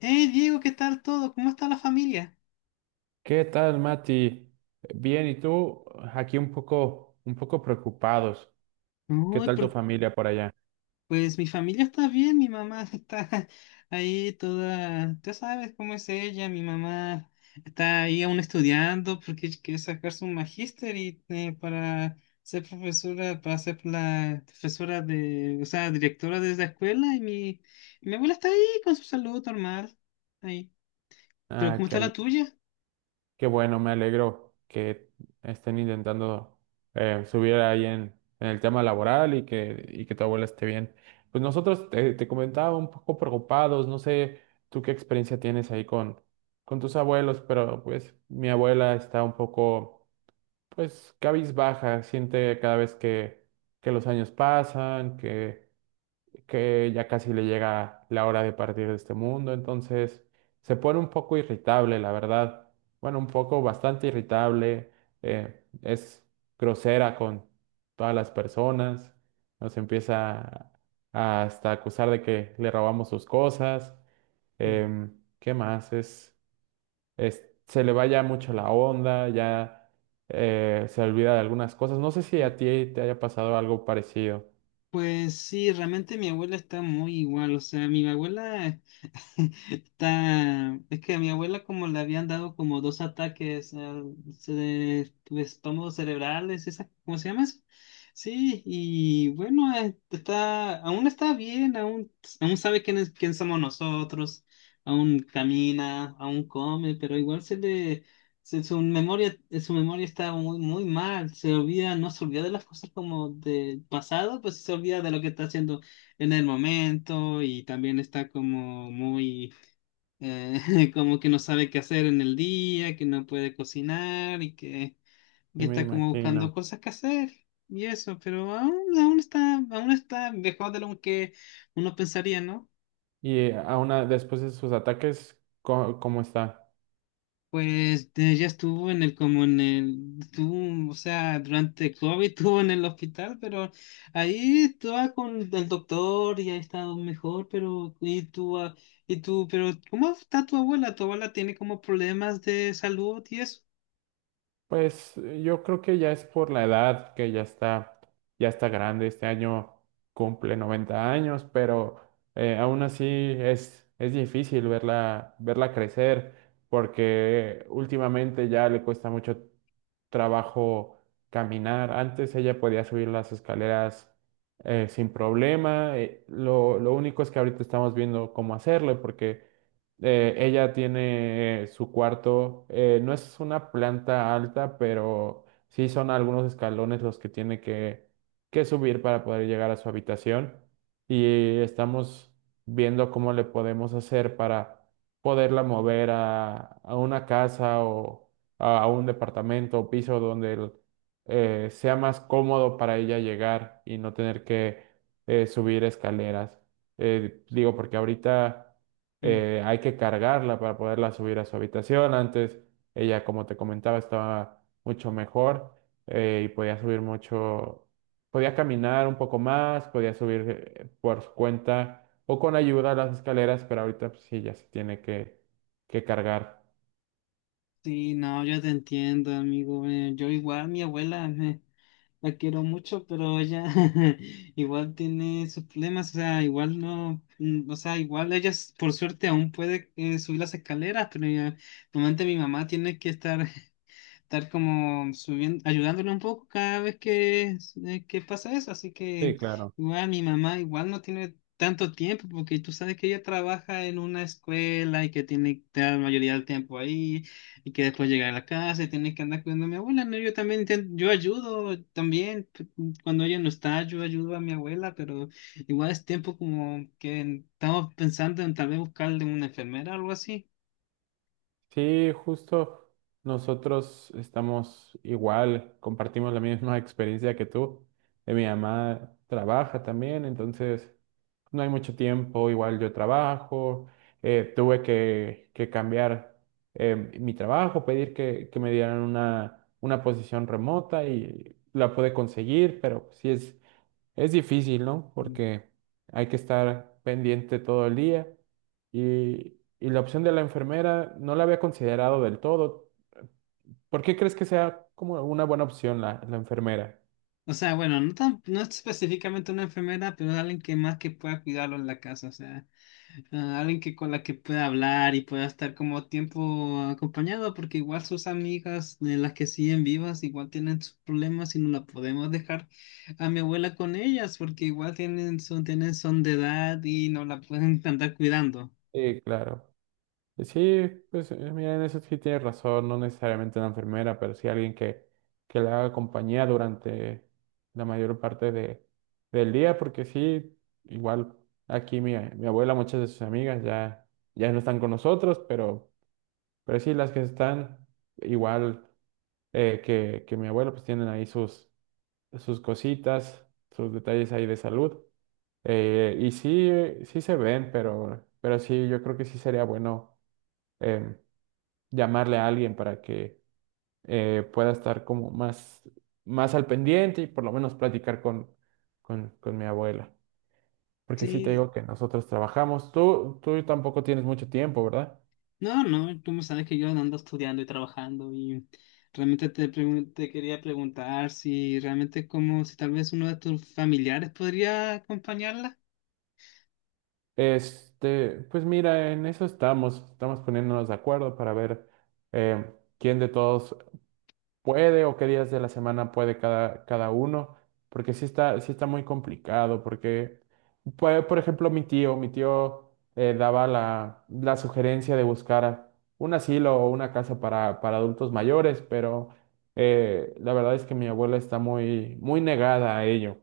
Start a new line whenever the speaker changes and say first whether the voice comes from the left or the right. left: Hey Diego, ¿qué tal todo? ¿Cómo está la familia?
right: ¿Qué tal, Mati? Bien, ¿y tú? Aquí un poco preocupados. ¿Qué
left: Uy,
right: tal tu
left: por-
right: familia por allá?
left: pues mi familia está bien, mi mamá está ahí toda, tú sabes cómo es ella. Mi mamá está ahí aún estudiando porque ella quiere sacar su magíster y para ser profesora, para ser la profesora de, o sea, directora de la escuela. Y mi abuela está ahí con su salud normal, ahí. Pero
right: Ah,
left: ¿cómo
right: qué,
left: está la
right: al-
left: tuya?
right: Qué bueno, me alegro que estén intentando subir ahí en el tema laboral y que tu abuela esté bien. Pues nosotros te, te comentaba un poco preocupados, no sé tú qué experiencia tienes ahí con tus abuelos, pero pues mi abuela está un poco, pues cabizbaja, siente cada vez que los años pasan, que ya casi le llega la hora de partir de este mundo, entonces se pone un poco irritable, la verdad. Bueno, un poco bastante irritable, es grosera con todas las personas, nos empieza a hasta acusar de que le robamos sus cosas,
left: Mm,
right: ¿qué más? Se le va ya mucho la onda, ya se olvida de algunas cosas. No sé si
left: mm.
right: a ti te haya pasado algo parecido,
left: Pues sí, realmente mi abuela está muy igual, o sea, mi abuela... Está... Es que a mi abuela como le habían dado como dos ataques al estómago cerebrales, esa, ¿cómo se llama eso? Sí, y bueno, está, aún está bien, aún, aún sabe quién es, quién somos nosotros, aún camina, aún come, pero igual se le, su memoria, su memoria está muy mal, se olvida, no se olvida de las cosas como del pasado, pues se olvida de lo que está haciendo en el momento y también está como muy, eh, como que no sabe qué hacer en el día, que no puede cocinar y que,
right: sí
left: que
right: me
left: está como
right: imagino.
left: buscando cosas que hacer y eso, pero aún está mejor de lo que uno pensaría, ¿no?
right: Y después de sus ataques, ¿cómo está?
left: Pues ya estuvo en el, como en el, estuvo, o sea, durante COVID estuvo en el hospital, pero ahí estaba con el doctor y ha estado mejor. Pero, y tú, ah, y tú, pero, ¿cómo está tu abuela? ¿Tu abuela tiene como problemas de salud y eso?
right: Pues yo creo que ya es por la edad, que ya está grande. Este año cumple 90 años, pero aún así es difícil verla, verla crecer, porque últimamente ya le cuesta mucho trabajo caminar. Antes ella podía subir las escaleras sin problema. Lo único es que ahorita estamos viendo cómo hacerle, porque ella tiene su cuarto, no es una planta alta, pero sí son algunos escalones los que tiene que subir para poder llegar a su habitación. Y estamos viendo cómo le podemos hacer para poderla mover a una casa o a un departamento o piso sea más cómodo para ella llegar y no tener que subir escaleras. Digo, porque ahorita
left: Mm.
right: hay que cargarla para poderla subir a su habitación. Antes ella, como te comentaba, estaba mucho mejor y podía subir mucho, podía caminar un poco más, podía subir por su cuenta o con ayuda a las escaleras, pero ahorita pues, sí ya se tiene que cargar.
left: Sí, no, yo te entiendo, amigo, yo igual, mi abuela, la quiero mucho, pero ella igual tiene sus problemas, o sea, igual no, mm, o sea, igual ella por suerte aún puede subir las escaleras, pero normalmente mi mamá tiene que estar como subiendo, ayudándole un poco cada vez que pasa eso. Así que
right: Sí, claro.
left: igual mi mamá igual no tiene tanto tiempo porque tú sabes que ella trabaja en una escuela y que tiene que estar la mayoría del tiempo ahí y que después llega a la casa y tiene que andar cuidando a mi abuela. No, yo también yo ayudo también cuando ella no está, yo ayudo a mi abuela, pero igual es tiempo como que estamos pensando en tal vez buscarle una enfermera o algo así.
right: Sí, justo nosotros estamos igual, compartimos la misma experiencia que tú. Mi mamá trabaja también, entonces no hay mucho tiempo, igual yo trabajo, tuve que cambiar mi trabajo, pedir que me dieran una posición remota y la pude conseguir, pero sí es difícil, ¿no? Porque hay que estar pendiente todo el día y la opción de la enfermera no la había considerado del todo. ¿Por qué crees que sea como una buena opción la, la enfermera?
left: O sea, bueno, no tan, no específicamente una enfermera, pero alguien que más que pueda cuidarlo en la casa, o sea, ah, alguien que con la que pueda hablar y pueda estar como tiempo acompañado, porque igual sus amigas de las que siguen vivas igual tienen sus problemas y no la podemos dejar a mi abuela con ellas, porque igual tienen son de edad y no la pueden andar cuidando.
right: Sí, claro. Sí, pues mira, en eso sí tienes razón, no necesariamente una enfermera, pero sí alguien que le haga compañía durante la mayor parte de, del día, porque sí, igual aquí mi, mi abuela, muchas de sus amigas ya, ya no están con nosotros, pero... Pero sí, las que están igual que mi abuelo, pues tienen ahí sus, sus cositas, sus detalles ahí de salud. Y sí, sí se ven, pero sí, yo creo que sí sería bueno em, llamarle a alguien para que pueda estar como más, más al pendiente y por lo menos platicar con mi abuela. Porque sí te
left: Sí,
right: digo que nosotros trabajamos. Tú tampoco tienes mucho tiempo, ¿verdad?
left: no, no, tú me sabes que yo ando estudiando y trabajando y realmente te quería preguntar si realmente como si tal vez uno de tus familiares podría acompañarla.
right: Este, pues mira, en eso estamos, estamos poniéndonos de acuerdo para ver eh, quién de todos puede o qué días de la semana puede cada, cada uno, porque sí está muy complicado, porque, pues, por ejemplo, mi tío daba la, la sugerencia de buscar un asilo o una casa para adultos mayores, pero la verdad es que mi abuela está muy, muy negada a ello.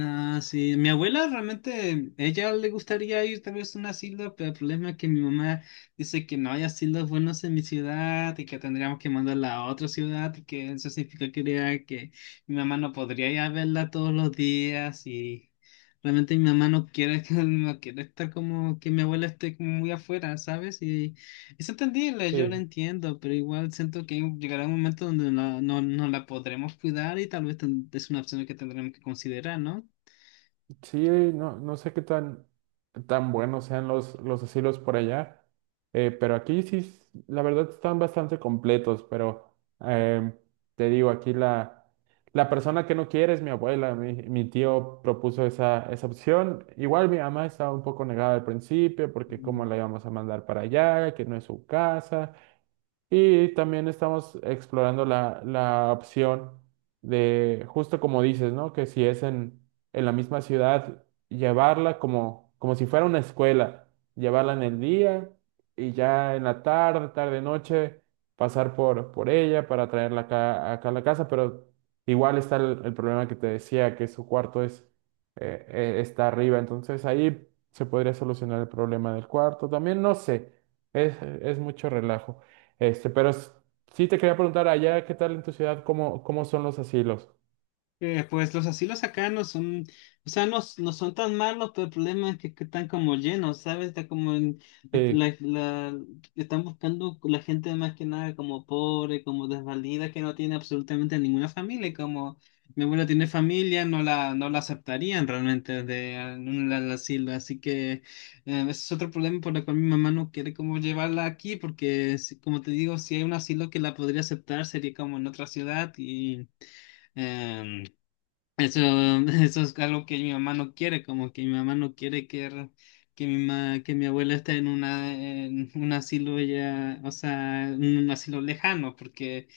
left: Ah, sí, mi abuela realmente, ella le gustaría ir tal vez a un asilo, pero el problema es que mi mamá dice que no hay asilos buenos en mi ciudad y que tendríamos que mandarla a otra ciudad y que eso significa que, diría que mi mamá no podría ir a verla todos los días y realmente mi mamá no quiere, no quiere estar como que mi abuela esté como muy afuera, ¿sabes? Y es entendible, yo lo entiendo, pero igual siento que llegará un momento donde no la podremos cuidar y tal vez es una opción que tendremos que considerar, ¿no?
right: Sí, no, no sé qué tan, tan buenos sean los asilos por allá, pero aquí sí, s- la verdad están bastante completos, pero te digo, aquí la, la persona que no quiere es mi abuela, mi tío propuso esa, esa opción, igual mi mamá estaba un poco negada al principio porque cómo
left: Mm.
right: la íbamos a mandar para allá, que no es su casa. Y también estamos explorando la, la opción de, justo como dices, ¿no? Que si es en la misma ciudad, llevarla como, como si fuera una escuela, llevarla en el día y ya en la tarde, tarde, noche, pasar por ella para traerla acá, acá a la casa, pero igual está el problema que te decía, que su cuarto es, está arriba, entonces ahí se podría solucionar el problema del cuarto. También no sé, es mucho relajo. Este, pero s- sí te quería preguntar, allá, ¿qué tal en tu ciudad? ¿Cómo, cómo son los asilos?
left: Pues los asilos acá no son, o sea, no, no son tan malos, pero el problema es que están como llenos, ¿sabes? Está como
right: Sí,
left: la, la- están buscando la gente más que nada como pobre, como desvalida, que no tiene absolutamente ninguna familia, y como mi abuela tiene familia, no no la aceptarían realmente de en un asilo, así que ese es otro problema por el cual mi mamá no quiere como llevarla aquí, porque como te digo, si hay un asilo que la podría aceptar, sería como en otra ciudad y... Em, eso, eso es algo que mi mamá no quiere, como que mi mamá no quiere que, que mi abuela esté en una en un asilo ya, o sea, en un asilo lejano, porque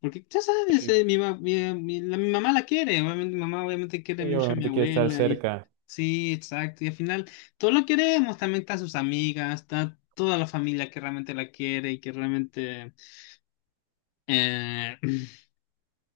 left: porque ya sabes,
right: sí,
left: mi, ma- mi- la- mi mamá la quiere, obviamente, mi mamá obviamente quiere
right: sí,
left: mucho a mi
right: obviamente quiere estar
left: abuela y
right: cerca.
left: sí, exacto, y al final todos lo queremos, también está sus amigas, está toda la familia que realmente la quiere y que realmente eh,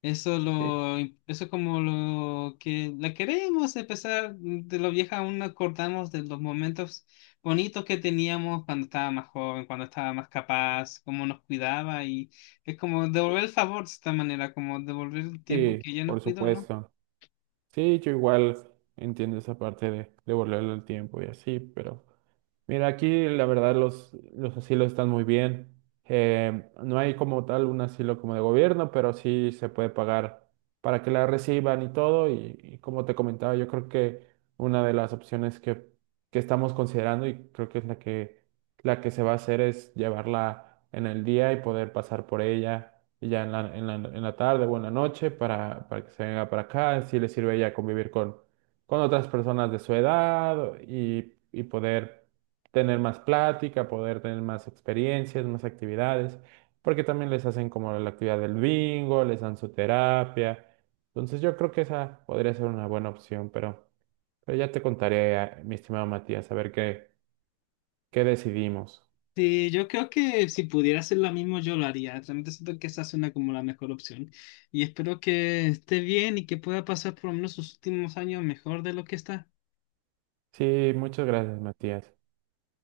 right: Sí,
left: Eso es como lo que la queremos empezar de lo vieja, aún nos acordamos de los momentos bonitos que teníamos cuando estaba más joven, cuando estaba más capaz, cómo nos cuidaba y es como devolver el favor de esta manera, como devolver el tiempo
right: sí,
left: que ella nos
right: por
left: cuidó, ¿no?
right: supuesto. Sí, yo igual entiendo esa parte de devolverle el tiempo y así, pero mira, aquí la verdad los asilos están muy bien. No hay como tal un asilo como de gobierno, pero sí se puede pagar para que la reciban y todo. Y como te comentaba, yo creo que una de las opciones que estamos considerando y creo que es la que se va a hacer es llevarla en el día y poder pasar por ella y ya en la, en la, en la tarde o en la noche para que se venga para acá. Si le sirve ya convivir con otras personas de su edad y poder tener más plática, poder tener más experiencias, más actividades, porque también les hacen como la actividad del bingo, les dan su terapia. Entonces yo creo que esa podría ser una buena opción, pero ya te contaré, mi estimado Matías, a ver qué, qué decidimos.
left: Sí, yo creo que si pudiera hacer lo mismo yo lo haría. Realmente siento que esa suena como la mejor opción y espero que esté bien y que pueda pasar por lo menos sus últimos años mejor de lo que está.
right: Sí, muchas gracias, Matías.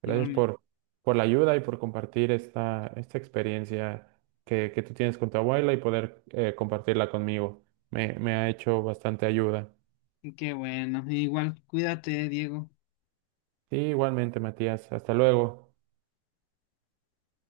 right: Gracias
left: Igualmente.
right: por la ayuda y por compartir esta, esta experiencia que tú tienes con tu abuela y poder compartirla conmigo. Me ha hecho bastante ayuda.
left: Qué bueno. Igual, cuídate, Diego.
right: Sí, igualmente, Matías. Hasta luego.